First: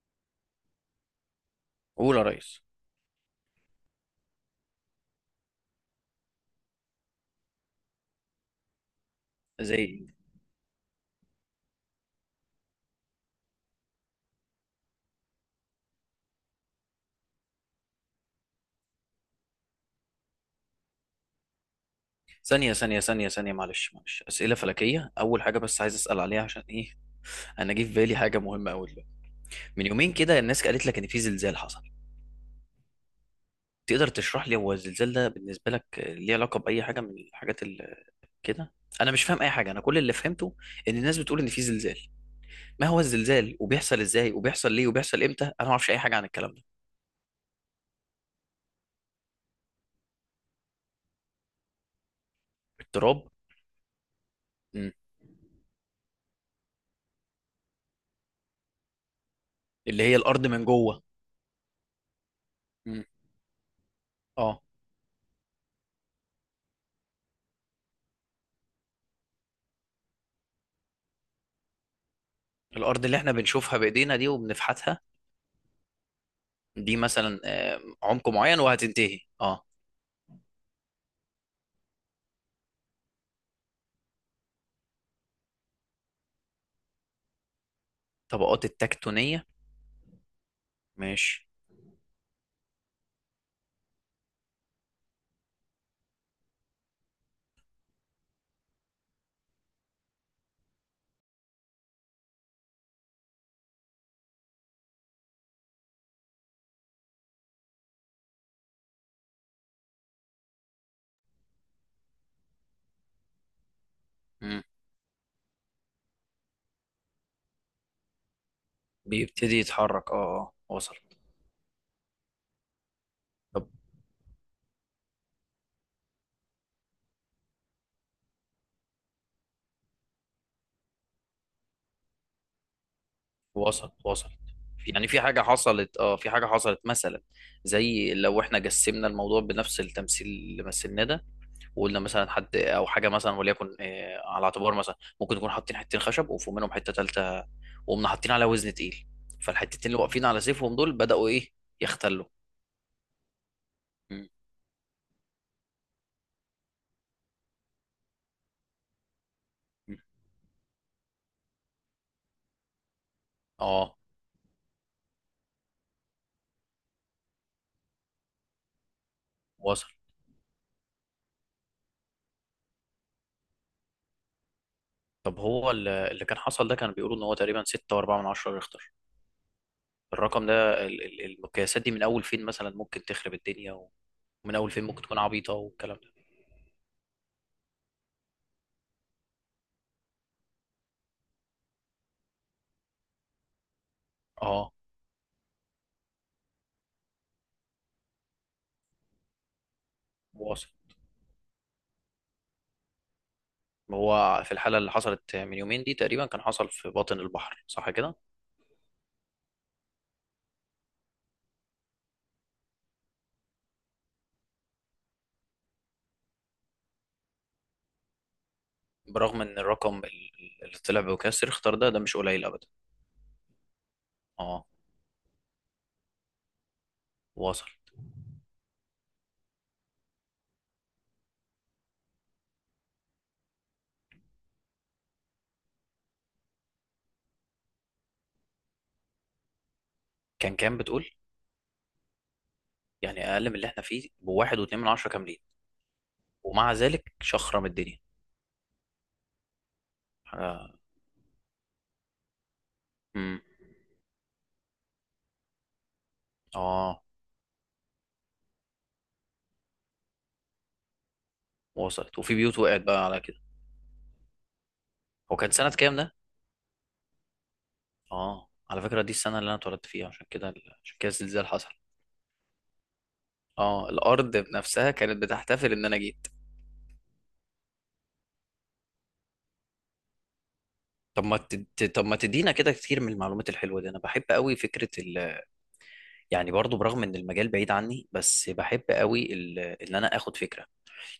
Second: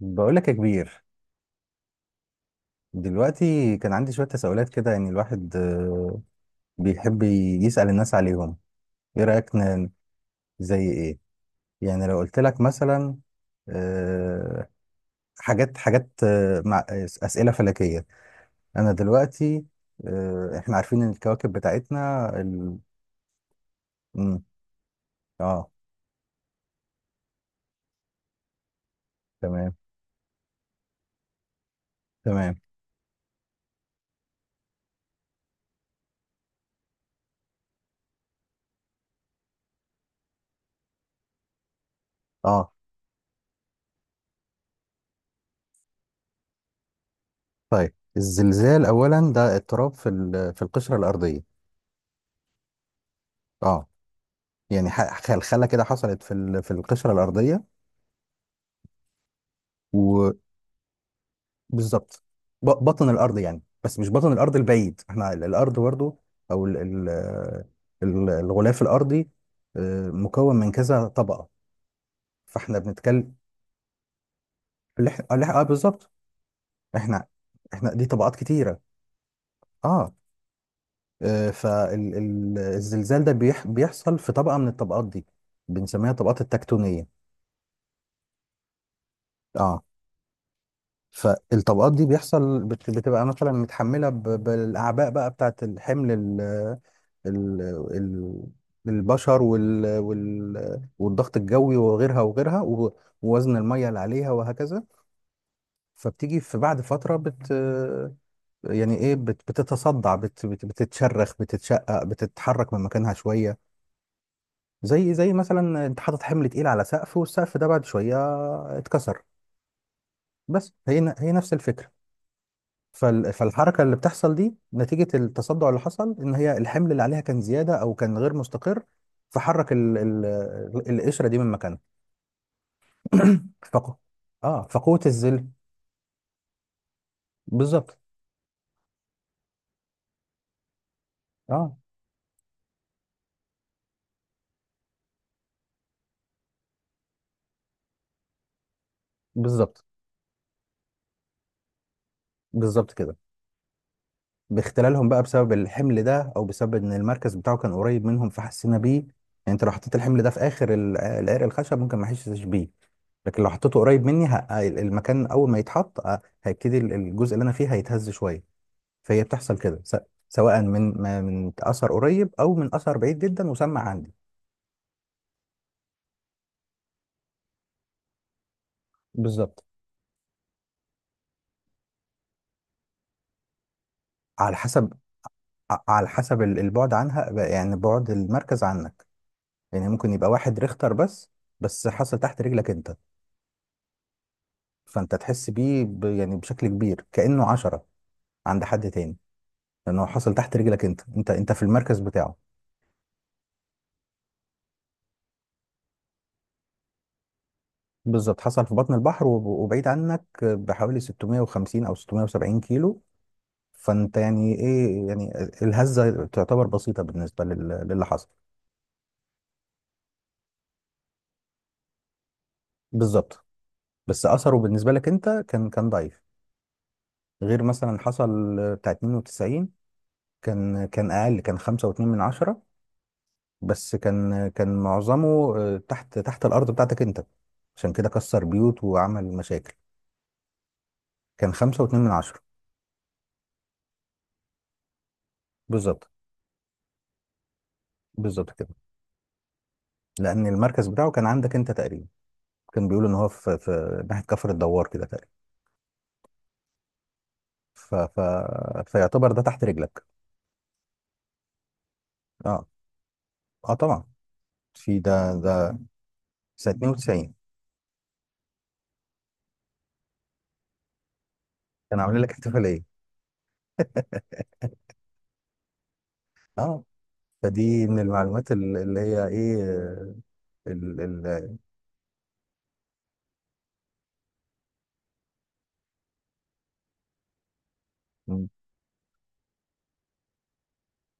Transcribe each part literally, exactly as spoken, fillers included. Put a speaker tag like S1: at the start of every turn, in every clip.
S1: بقولك يا كبير.
S2: قول يا ريس.
S1: دلوقتي كان عندي شوية تساؤلات كده، يعني الواحد آه، بيحب يسأل الناس عليهم. ايه رأيك ن-
S2: زي
S1: زي ايه؟ يعني لو قلت لك مثلا آه، حاجات حاجات آه، مع آه، أسئلة فلكية. انا دلوقتي آه، احنا عارفين ان الكواكب بتاعتنا
S2: ثانية
S1: ال...
S2: ثانية ثانية ثانية معلش معلش،
S1: مم،
S2: أسئلة فلكية أول حاجة
S1: اه،
S2: بس عايز أسأل عليها عشان إيه. أنا جه في بالي حاجة مهمة أوي دلوقتي.
S1: تمام،
S2: من يومين كده الناس قالت لك إن في زلزال حصل.
S1: تمام،
S2: تقدر تشرح لي هو الزلزال ده بالنسبة لك ليه علاقة بأي حاجة من الحاجات اللي كده؟ أنا مش فاهم أي حاجة، أنا كل اللي فهمته إن الناس بتقول إن في زلزال.
S1: اه.
S2: ما هو الزلزال، وبيحصل إزاي، وبيحصل ليه، وبيحصل إمتى؟ أنا ما أعرفش أي حاجة عن الكلام ده.
S1: طيب، الزلزال اولا ده اضطراب في ال- في القشرة الأرضية.
S2: التراب؟
S1: اه، يعني
S2: مم.
S1: ح- خلخلة كده حصلت في ال- في القشرة الأرضية.
S2: اللي هي الأرض من جوه.
S1: بالظبط، ب-
S2: مم.
S1: بطن الارض. يعني بس مش بطن الارض
S2: أه.
S1: البعيد، احنا ال- الارض برضو، او ال- ال- ال- الغلاف الارضي آه، مكون من كذا طبقه، فاحنا
S2: الأرض اللي إحنا
S1: بنتكلم.
S2: بنشوفها بإيدينا دي وبنفحتها،
S1: الح- الح- اه، بالظبط.
S2: دي
S1: احنا
S2: مثلا آه،
S1: احنا دي
S2: عمق
S1: طبقات
S2: معين
S1: كتيره.
S2: وهتنتهي؟ اه.
S1: اه، فالزلزال ده بيح- بيحصل في طبقه من الطبقات دي، بنسميها طبقات التكتونيه.
S2: طبقات التكتونية،
S1: اه،
S2: ماشي.
S1: فالطبقات دي بيحصل بت- بتبقى مثلا متحملة ب- بالأعباء بقى، بتاعت الحمل ال ال ال البشر وال وال والضغط الجوي وغيرها وغيرها و- ووزن المية اللي عليها وهكذا. فبتيجي في بعد فترة بت يعني ايه بت بتتصدع، بت بت- بتتشرخ، بتتشقق، بتتحرك من مكانها شوية.
S2: مم.
S1: زي زي مثلا انت حاطط حمل تقيل على سقف، والسقف ده بعد شوية اتكسر.
S2: بيبتدي يتحرك، اه اه،
S1: بس
S2: وصل.
S1: هي ن- هي نفس الفكرة. فال-
S2: طب
S1: فالحركة اللي بتحصل دي نتيجة التصدع اللي حصل، إن هي الحمل اللي عليها كان زيادة أو كان غير مستقر. فحرك ال ال القشرة دي من مكانها. فقو
S2: وصل وصل.
S1: اه
S2: في-
S1: فقوة
S2: يعني في حاجة
S1: الزل
S2: حصلت، اه، في حاجة حصلت مثلا
S1: بالظبط.
S2: زي لو احنا جسمنا الموضوع بنفس التمثيل اللي مثلناه ده،
S1: اه،
S2: وقلنا مثلا حد او حاجة مثلا، وليكن آه، على اعتبار مثلا ممكن نكون حاطين حتتين خشب وفوق منهم حتة تالتة، وقمنا حاطين عليها وزن تقيل،
S1: بالظبط.
S2: فالحتتين اللي واقفين على سيفهم دول بدأوا ايه؟ يختلوا.
S1: بالظبط كده.
S2: مم.
S1: باختلالهم بقى بسبب الحمل ده، أو بسبب إن المركز بتاعه كان قريب منهم، فحسينا بيه يعني. أنت لو حطيت الحمل ده في آخر ال- العرق الخشب، ممكن ما أحسش بيه. لكن لو حطيته
S2: اه
S1: قريب مني ه- المكان، أول ما يتحط آه، هيبتدي الجزء اللي أنا فيه هيتهز شوية. فهي بتحصل كده،
S2: وصل.
S1: س- سواء من ما- من اثر قريب او من اثر بعيد جدا، وسمع عندي.
S2: طب هو ال- اللي كان حصل ده كانوا بيقولوا ان هو تقريبا ستة و4 من عشرة ريختر.
S1: بالظبط.
S2: الرقم ده، ال- ال- المقياسات دي من اول فين مثلا ممكن تخرب الدنيا، ومن
S1: على
S2: اول فين
S1: حسب.
S2: ممكن تكون عبيطه
S1: ع-
S2: والكلام
S1: على
S2: ده؟
S1: حسب ال- البعد عنها بقى، يعني بعد المركز عنك. يعني ممكن يبقى واحد ريختر بس، بس حصل تحت رجلك انت،
S2: اه
S1: فانت تحس بيه ب- يعني بشكل كبير كأنه عشرة عند حد تاني، لانه حصل تحت
S2: واصل.
S1: رجلك انت. انت انت في المركز بتاعه.
S2: هو في الحاله اللي حصلت من يومين دي تقريبا كان حصل في باطن البحر صح كده؟
S1: بالظبط حصل في بطن البحر، وب- وبعيد عنك بحوالي ستمية وخمسين او ستمية وسبعين كيلو. فانت يعني ايه يعني الهزه تعتبر بسيطه بالنسبه لل- للي حصل.
S2: برغم ان الرقم ال- اللي طلع بمقياس ريختر ده، ده مش قليل ابدا.
S1: بالظبط، بس اثره
S2: اه
S1: بالنسبه لك انت كان كان ضعيف. غير
S2: واصل.
S1: مثلا حصل بتاع اتنين وتسعين، كان كان اقل، كان خمسة وعشرة من عشرة، بس كان كان معظمه آه، تحت تحت الارض بتاعتك انت، عشان كده كسر بيوت وعمل مشاكل.
S2: كان كام بتقول؟
S1: كان خمسة فاصلة اتنين من عشرة.
S2: يعني اقل من اللي احنا فيه بواحد واتنين من عشرة كاملين،
S1: بالظبط.
S2: ومع ذلك شخرم الدنيا.
S1: بالظبط كده. لان
S2: حاجه.
S1: المركز بتاعه كان عندك انت تقريبا. كان بيقول ان هو
S2: امم.
S1: في في ناحيه كفر الدوار كده تقريبا.
S2: اه
S1: ف... ف... فيعتبر ده تحت رجلك.
S2: وصلت. وفي بيوت
S1: اه،
S2: وقعت بقى على كده؟
S1: اه، طبعا. في ده.
S2: هو كان سنة
S1: ده
S2: كام ده؟
S1: سنة اتنين وتسعين.
S2: اه، على فكرة دي السنة اللي أنا اتولدت فيها. عشان كده، عشان كده الزلزال حصل.
S1: كان عامل لك احتفالية.
S2: اه، الأرض نفسها كانت بتحتفل إن أنا جيت.
S1: اه، فدي من المعلومات ال- اللي هي ايه آه، ال
S2: طب ما
S1: ال
S2: تد... طب ما تدينا كده كتير من المعلومات الحلوة دي. أنا بحب قوي فكرة ال... يعني برضو برغم إن المجال بعيد عني،
S1: مم،
S2: بس بحب قوي ال... إن أنا آخد فكرة.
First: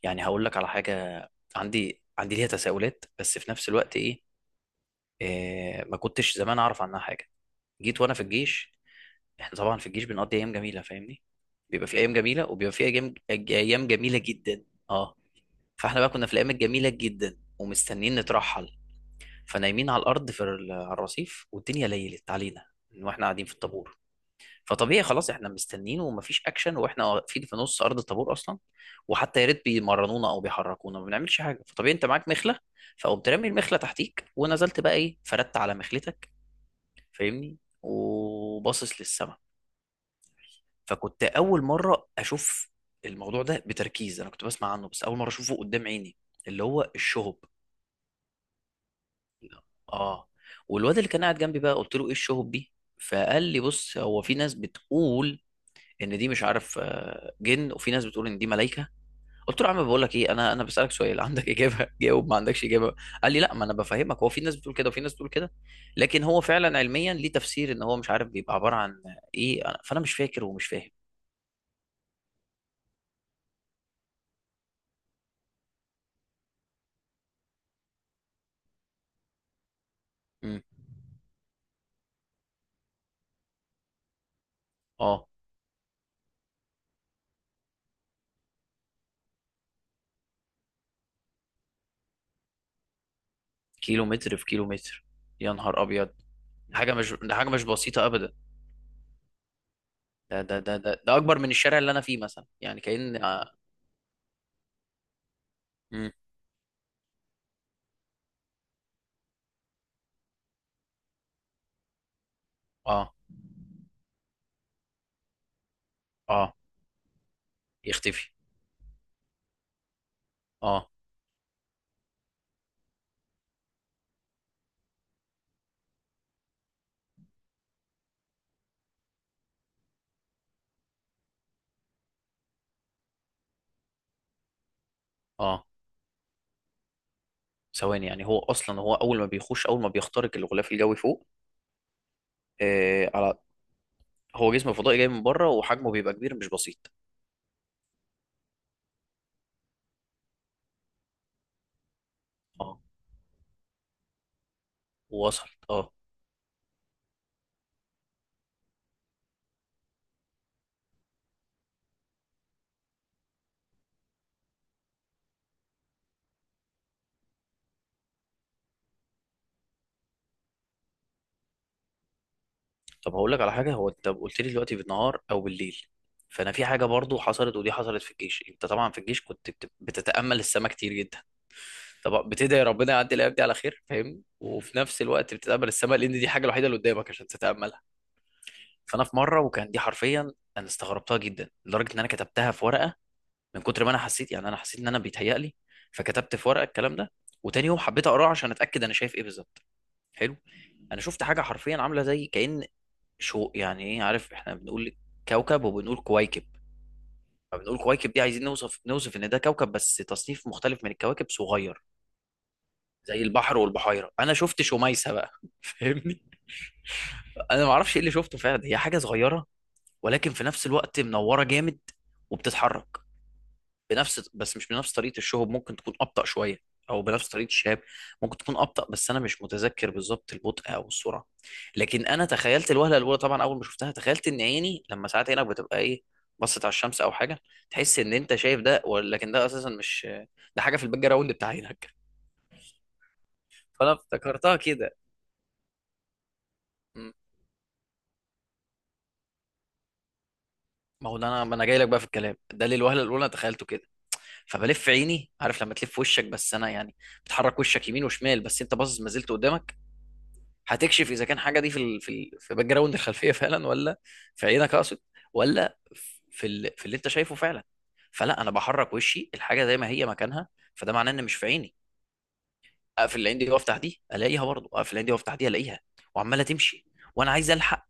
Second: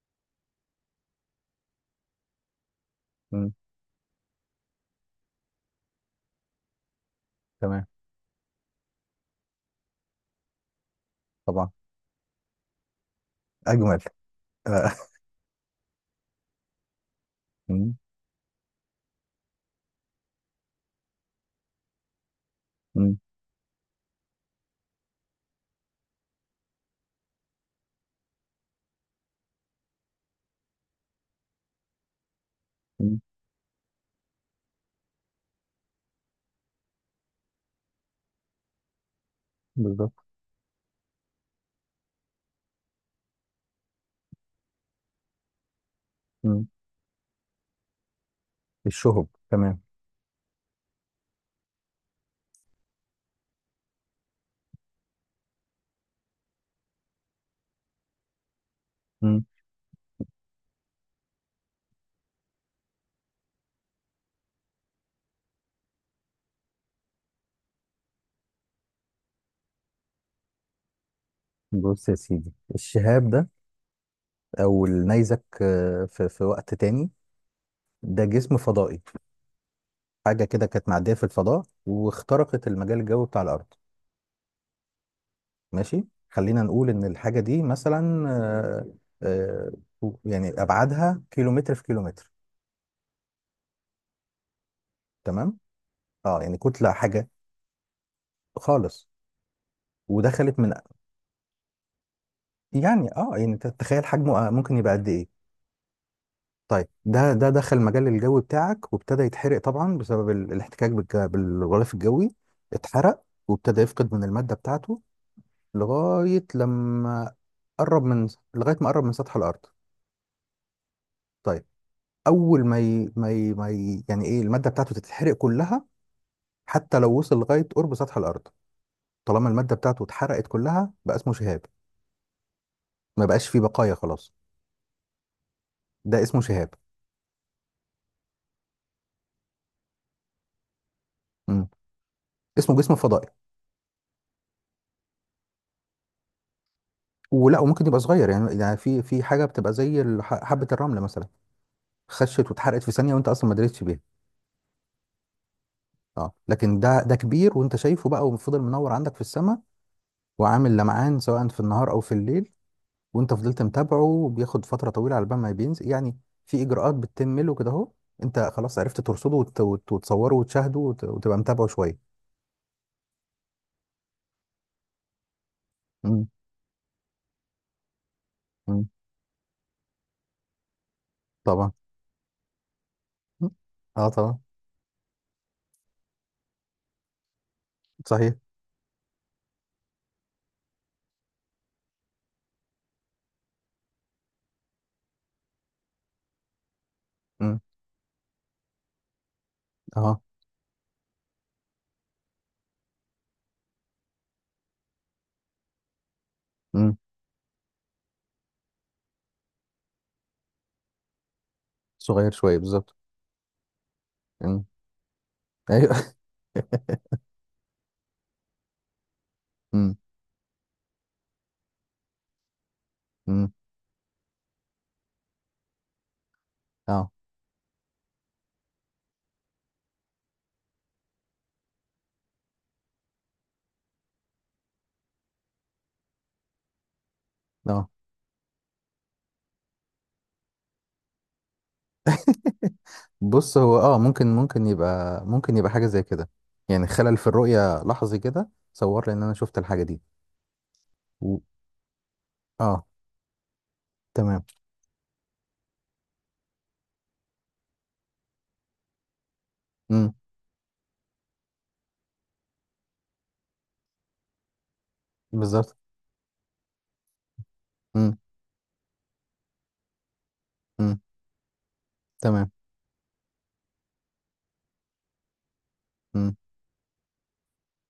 S2: يعني هقول لك على حاجة، عندي عندي ليها تساؤلات، بس في
S1: مم،
S2: نفس الوقت إيه، إيه... ما كنتش زمان أعرف عنها حاجة.
S1: تمام،
S2: جيت وأنا في الجيش. احنا طبعا في الجيش بنقضي ايام جميله، فاهمني؟
S1: طبعا،
S2: بيبقى في ايام جميله، وبيبقى في ايام ايام
S1: اجمل،
S2: جميله جدا،
S1: آه،
S2: اه. فاحنا بقى كنا في الايام الجميله جدا
S1: مم،
S2: ومستنيين نترحل، فنايمين على الارض في ال- على الرصيف، والدنيا ليلت علينا من
S1: مم،
S2: واحنا قاعدين في الطابور. فطبيعي خلاص احنا مستنيين ومفيش اكشن، واحنا واقفين في نص ارض الطابور اصلا، وحتى يا ريت بيمرنونا او بيحركونا، ما بنعملش حاجه. فطبيعي انت معاك مخله،
S1: مم،
S2: فقمت رامي المخله تحتيك ونزلت بقى ايه، فردت على مخلتك، فاهمني، وباصص للسما.
S1: بالظبط.
S2: فكنت اول مره اشوف الموضوع ده بتركيز، انا كنت بسمع عنه، بس اول مره اشوفه قدام عيني، اللي
S1: مم.
S2: هو الشهب.
S1: الشهب، تمام.
S2: اه. والواد اللي كان قاعد جنبي بقى قلت له ايه الشهب دي؟ فقال لي بص هو في ناس بتقول ان دي مش عارف آه، جن، وفي ناس بتقول ان دي ملائكه.
S1: مم.
S2: قلت له يا عم بقول لك ايه، انا انا بسالك سؤال عندك اجابه جاوب، ما عندكش اجابه؟ قال لي لا ما انا بفهمك، هو في ناس بتقول كده وفي ناس بتقول كده، لكن هو فعلا علميا ليه تفسير ان هو مش عارف بيبقى عباره عن ايه. أنا- فانا مش فاكر ومش فاهم.
S1: بص يا سيدي، الشهاب ده او النيزك آه، في في وقت تاني، ده جسم فضائي، حاجة
S2: امم.
S1: كده كانت معدية في الفضاء واخترقت المجال الجوي بتاع الارض.
S2: اه.
S1: ماشي، خلينا نقول ان الحاجه دي مثلا آه، آه، يعني ابعادها كيلومتر في كيلومتر.
S2: كيلو متر في كيلو متر؟ يا
S1: تمام.
S2: نهار ابيض.
S1: اه، يعني
S2: ده
S1: كتله
S2: حاجه مش
S1: حاجه.
S2: ده حاجه مش بسيطه ابدا.
S1: خالص.
S2: ده
S1: ودخلت
S2: ده
S1: من.
S2: ده ده, ده اكبر من الشارع اللي انا فيه مثلا، يعني
S1: يعني
S2: كأن
S1: اه يعني
S2: اه.
S1: انت تتخيل حجمه آه، ممكن يبقى قد ايه.
S2: مم.
S1: طيب ده ده دخل مجال الجو بتاعك، وابتدى يتحرق طبعا بسبب ال- الاحتكاك بالج- بالغلاف الجوي،
S2: اه.
S1: اتحرق، وابتدى يفقد من الماده بتاعته لغايه
S2: آه،
S1: لما قرب من،
S2: يختفي.
S1: لغايه ما قرب من سطح الارض.
S2: اه
S1: طيب، اول ما ي... ما ي... ما ي... يعني ايه، الماده بتاعته تتحرق كلها، حتى لو وصل لغايه قرب سطح الارض. طالما الماده بتاعته اتحرقت كلها، بقى اسمه شهاب. ما بقاش فيه بقايا خلاص.
S2: اه.
S1: ده اسمه شهاب.
S2: ثواني، يعني هو اصلا هو اول ما بيخش اول ما بيخترق الغلاف الجوي فوق؟
S1: امم. اسمه جسم
S2: آه
S1: فضائي.
S2: على هو جسم فضائي جاي من بره وحجمه بيبقى كبير مش بسيط.
S1: ولا، وممكن يبقى صغير، يعني يعني في في حاجه بتبقى زي ال- ح- حبه الرمله مثلا، خشت
S2: اه
S1: واتحرقت في ثانيه وانت اصلا ما دريتش بيها.
S2: وصل. اه.
S1: اه، لكن ده ده كبير وانت شايفه بقى، وفضل منور عندك في السماء، وعامل لمعان سواء في النهار او في الليل، وانت فضلت متابعه، بياخد فترة طويلة على بال ما بينزل يعني. في اجراءات بتتم له كده اهو، انت خلاص عرفت ترصده وت- وت- وتصوره وتشاهده وت- وتبقى متابعه شوية.
S2: طب هقول لك على حاجه، هو انت قلت لي دلوقتي بالنهار او بالليل.
S1: مم.
S2: فانا في حاجه برضو حصلت، ودي حصلت في الجيش. انت
S1: مم.
S2: طبعا في الجيش كنت بت- بتتامل السماء كتير جدا.
S1: طبعا.
S2: طب بتدعي ربنا يعدي الايام دي
S1: مم.
S2: على خير،
S1: اه،
S2: فاهمني،
S1: طبعا.
S2: وفي نفس الوقت بتتامل السماء لان دي الحاجه الوحيده اللي قدامك عشان تتاملها.
S1: صحيح.
S2: فانا في مره، وكان دي حرفيا انا استغربتها جدا لدرجه ان انا كتبتها في ورقه من كتر ما انا حسيت، يعني انا حسيت ان انا بيتهيأ لي، فكتبت في ورقه الكلام ده،
S1: مم.
S2: وتاني يوم حبيت اقراه عشان اتاكد انا شايف ايه بالظبط.
S1: اه.
S2: حلو. انا شفت حاجه، حرفيا عامله زي كأن، شو يعني ايه، عارف احنا بنقول كوكب وبنقول كويكب،
S1: مم.
S2: فبنقول كويكب دي عايزين نوصف نوصف ان ده كوكب بس تصنيف مختلف من الكواكب، صغير.
S1: صغير شوية بالظبط.
S2: زي البحر والبحيره، انا شفت
S1: مم.
S2: شميسه بقى
S1: ايوه.
S2: فاهمني. انا ما اعرفش ايه اللي شفته فعلا، هي حاجه صغيره
S1: مم.
S2: ولكن في نفس الوقت منوره جامد، وبتتحرك
S1: مم.
S2: بنفس، بس مش بنفس طريقه الشهب، ممكن تكون ابطا شويه، او
S1: اه،
S2: بنفس طريقه الشهاب، ممكن تكون ابطا، بس انا مش متذكر بالظبط البطء او السرعه. لكن انا تخيلت الوهله الاولى، طبعا اول ما شفتها تخيلت ان عيني، لما ساعات عينك بتبقى ايه، بصت على الشمس او حاجه،
S1: اه.
S2: تحس ان انت شايف ده، ولكن ده اساسا مش، ده حاجه في الباك جراوند بتاع عينك.
S1: بص، هو
S2: فانا
S1: اه ممكن.
S2: افتكرتها
S1: ممكن
S2: كده.
S1: يبقى ممكن يبقى حاجة زي كده، يعني خلل في الرؤية لحظي كده صور لي ان انا شفت الحاجة دي.
S2: ما هو ده
S1: و...
S2: انا ما انا جاي لك بقى في الكلام ده ليه،
S1: اه،
S2: الوهله الاولى أنا تخيلته كده.
S1: تمام.
S2: فبلف عيني، عارف لما تلف وشك، بس انا يعني بتحرك وشك يمين وشمال بس انت باصص ما زلت قدامك،
S1: مم.
S2: هتكشف اذا كان حاجه دي في ال... في ال... في باك جراوند الخلفيه فعلا، ولا في عينك اقصد،
S1: بالظبط.
S2: ولا في ال... في اللي انت شايفه فعلا.
S1: مم.
S2: فلا، انا بحرك وشي الحاجه زي ما هي مكانها، فده
S1: مم.
S2: معناه ان مش في عيني.
S1: تمام.
S2: اقفل العين دي وافتح دي الاقيها، برضه اقفل العين دي وافتح دي الاقيها،
S1: مم.
S2: وعماله تمشي. وانا عايز الحق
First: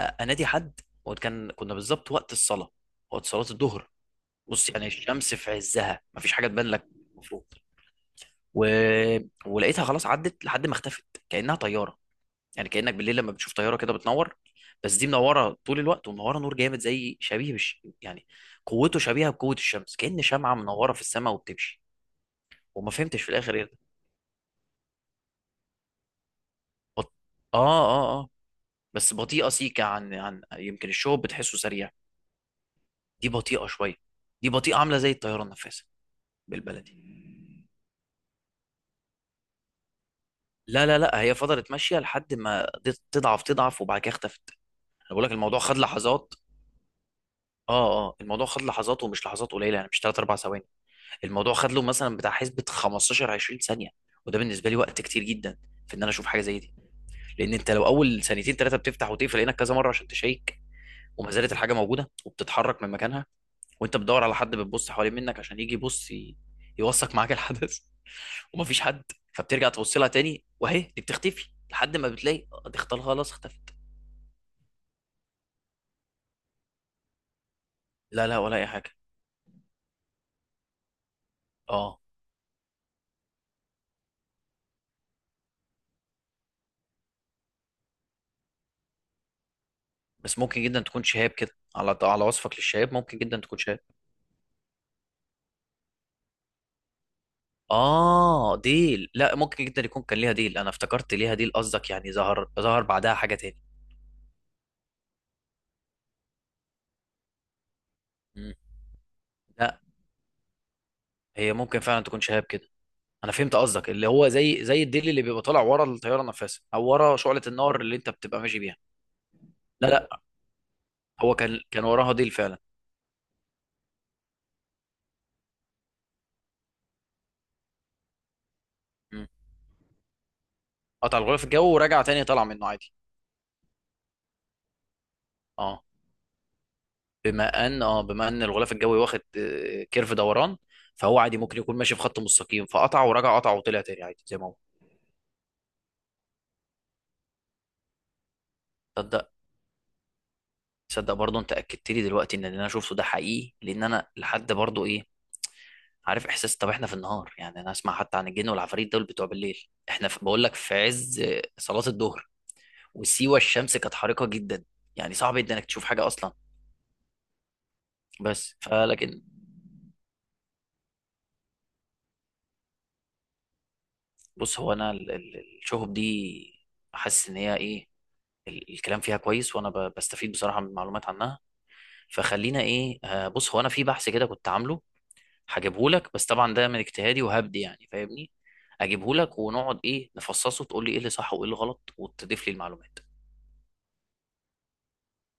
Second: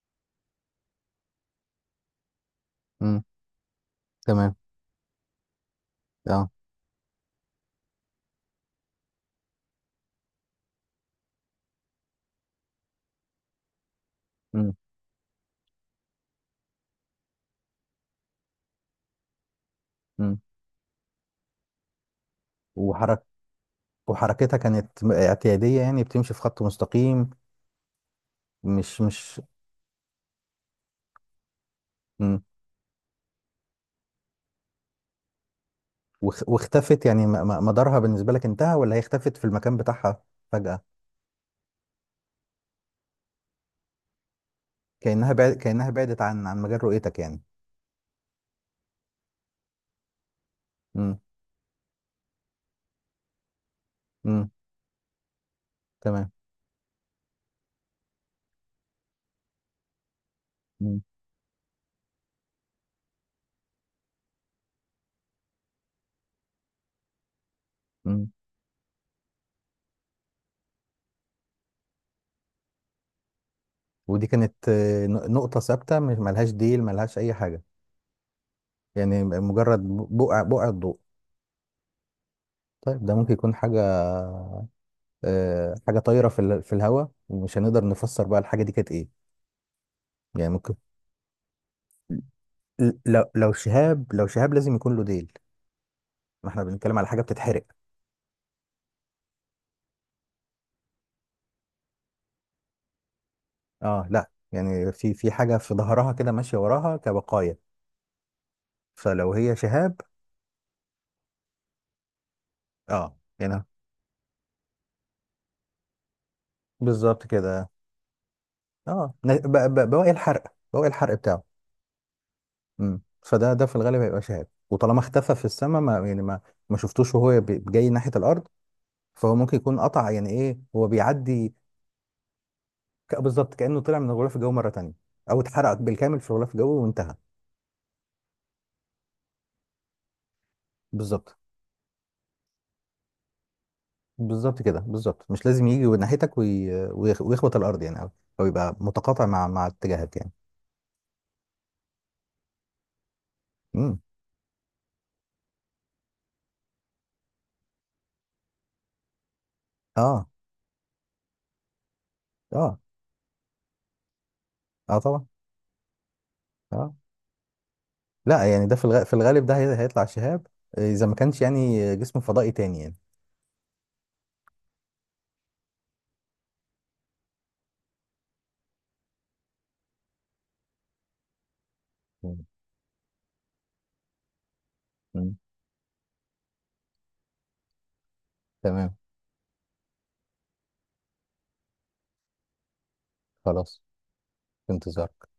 S2: أ- انادي حد. وكان كنا بالظبط وقت الصلاه،
S1: مم.
S2: وقت صلاه الظهر.
S1: تمام.
S2: بص، يعني الشمس في عزها مفيش حاجه
S1: اه.
S2: تبان لك المفروض. و... ولقيتها خلاص عدت لحد ما اختفت كانها طياره. يعني كانك بالليل لما بتشوف طياره كده بتنور،
S1: مم.
S2: بس دي منوره طول الوقت، ومنوره نور جامد، زي شبيه بالش... يعني قوته شبيهه بقوه الشمس، كأن
S1: مم.
S2: شمعه منوره في السماء وبتمشي. وما فهمتش
S1: وحرك
S2: في الاخر ايه ده.
S1: وحركتها كانت م- اعتيادية، يعني بتمشي في خط
S2: بط...
S1: مستقيم.
S2: اه اه اه،
S1: مش
S2: بس
S1: مش
S2: بطيئه سيكه عن، عن يمكن الشوب بتحسه سريع،
S1: مم.
S2: دي بطيئه شويه، دي بطيئه عامله زي الطياره النفاثه.
S1: واخ-
S2: بالبلدي،
S1: واختفت، يعني م- م- مدارها بالنسبة لك انتهى، ولا هي اختفت في المكان بتاعها فجأة؟
S2: لا لا لا، هي فضلت ماشيه لحد ما دي- تضعف تضعف وبعد كده اختفت. انا بقول لك
S1: كأنها بعد
S2: الموضوع خد
S1: كأنها بعدت
S2: لحظات،
S1: عن عن مجال رؤيتك يعني.
S2: اه اه، الموضوع خد لحظات ومش لحظات قليله، يعني مش تلاتة أربعة ثواني،
S1: مم.
S2: الموضوع خد له مثلا بتاع حسبه خمستاشر عشرين ثانيه، وده
S1: مم.
S2: بالنسبه لي وقت كتير جدا في ان انا اشوف
S1: تمام.
S2: حاجه زي دي. لان انت لو اول ثانيتين ثلاثه بتفتح وتقفل عينك كذا مره عشان تشيك،
S1: مم.
S2: وما زالت الحاجه موجوده وبتتحرك من مكانها، وانت بتدور على حد، بتبص حوالين منك عشان يجي يبص ي- يوثق معاك الحدث
S1: مم.
S2: ومفيش حد. فبترجع تبص لها تاني وهي دي بتختفي لحد ما بتلاقي آه، دي اختل- خلاص اختفت.
S1: ودي كانت آه، ن- نقطة ثابتة، مش ملهاش ديل، ملهاش أي حاجة.
S2: لا لا، ولا اي حاجه.
S1: يعني مجرد بقع بقع الضوء.
S2: اه.
S1: طيب، ده ممكن يكون حاجة آه، حاجه طايره في ال- في الهواء، ومش هنقدر نفسر بقى الحاجه دي كانت ايه.
S2: بس
S1: يعني
S2: ممكن
S1: ممكن.
S2: جدا تكون شهاب كده، على على وصفك
S1: ل-
S2: للشهاب ممكن
S1: لو
S2: جدا
S1: لو
S2: تكون شهاب.
S1: شهاب، لو شهاب لازم يكون له ديل، ما احنا بنتكلم على حاجه بتتحرق.
S2: اه ديل؟ لا، ممكن جدا يكون كان ليها ديل، انا افتكرت ليها ديل قصدك، يعني ظهر ظهر بعدها حاجه تاني.
S1: اه، لا يعني في في حاجه في ظهرها كده ماشيه وراها كبقايا.
S2: مم.
S1: فلو هي
S2: لا،
S1: شهاب.
S2: هي ممكن فعلا تكون شهاب كده.
S1: اه،
S2: انا فهمت
S1: هنا.
S2: قصدك، اللي هو زي زي الديل اللي بيبقى طالع ورا الطياره نفسها، او ورا
S1: بالظبط
S2: شعله
S1: كده.
S2: النار اللي انت بتبقى ماشي بيها.
S1: اه، ن- ب-
S2: لا
S1: ب-
S2: لا،
S1: بواقي الحرق. بواقي الحرق
S2: هو
S1: بتاعه.
S2: كان كان وراها ديل فعلا.
S1: امم، فده ده في الغالب هيبقى شهاب، وطالما اختفى في السماء ما يعني ما ما شفتوش وهو بي- جاي ناحيه الارض،
S2: مم.
S1: فهو ممكن يكون قطع، يعني ايه، هو
S2: قطع الغلاف
S1: بيعدي.
S2: الجوي ورجع تاني طلع منه عادي.
S1: ك- بالظبط، كأنه طلع من الغلاف الجوي مرة تانية، او اتحرق
S2: اه
S1: بالكامل في الغلاف الجوي وانتهى.
S2: بما ان، اه بما ان الغلاف الجوي واخد آه، كيرف دوران، فهو
S1: بالظبط،
S2: عادي ممكن يكون ماشي في خط مستقيم، فقطع ورجع قطع وطلع تاني عادي زي ما هو.
S1: بالظبط كده، بالظبط. مش لازم يجي ناحيتك وي... ويخ- ويخبط الارض يعني، او او يبقى متقاطع
S2: تصدق،
S1: مع مع اتجاهك يعني.
S2: تصدق برضه انت اكدت لي دلوقتي ان اللي انا شفته ده حقيقي، لان
S1: امم.
S2: انا لحد برضه ايه، عارف احساس، طب احنا في النهار، يعني انا اسمع حتى عن الجن والعفاريت دول بتوع بالليل، احنا في
S1: اه،
S2: بقول لك في عز آه، صلاة الظهر،
S1: اه،
S2: وسيوة الشمس كانت حارقة جدا،
S1: اه،
S2: يعني
S1: طبعا.
S2: صعب جدا انك تشوف حاجة اصلا.
S1: اه، لا
S2: بس
S1: يعني ده في الغ... في
S2: فلكن،
S1: الغالب ده هي... هيطلع شهاب، آه، اذا ما كانش يعني جسم فضائي تاني يعني.
S2: بص هو انا ال- ال- الشهب دي حاسس ان هي ايه، ال- الكلام فيها كويس، وانا ب- بستفيد بصراحه من معلومات عنها.
S1: مم.
S2: فخلينا ايه، آه، بص هو انا في بحث كده كنت عامله،
S1: مم.
S2: هجيبه لك، بس طبعا ده من اجتهادي وهبدي يعني فاهمني،
S1: تمام.
S2: اجيبه لك، ونقعد ايه نفصصه، تقول لي ايه اللي صح وايه اللي غلط، وتضيف لي المعلومات.
S1: خلاص، في انتظارك.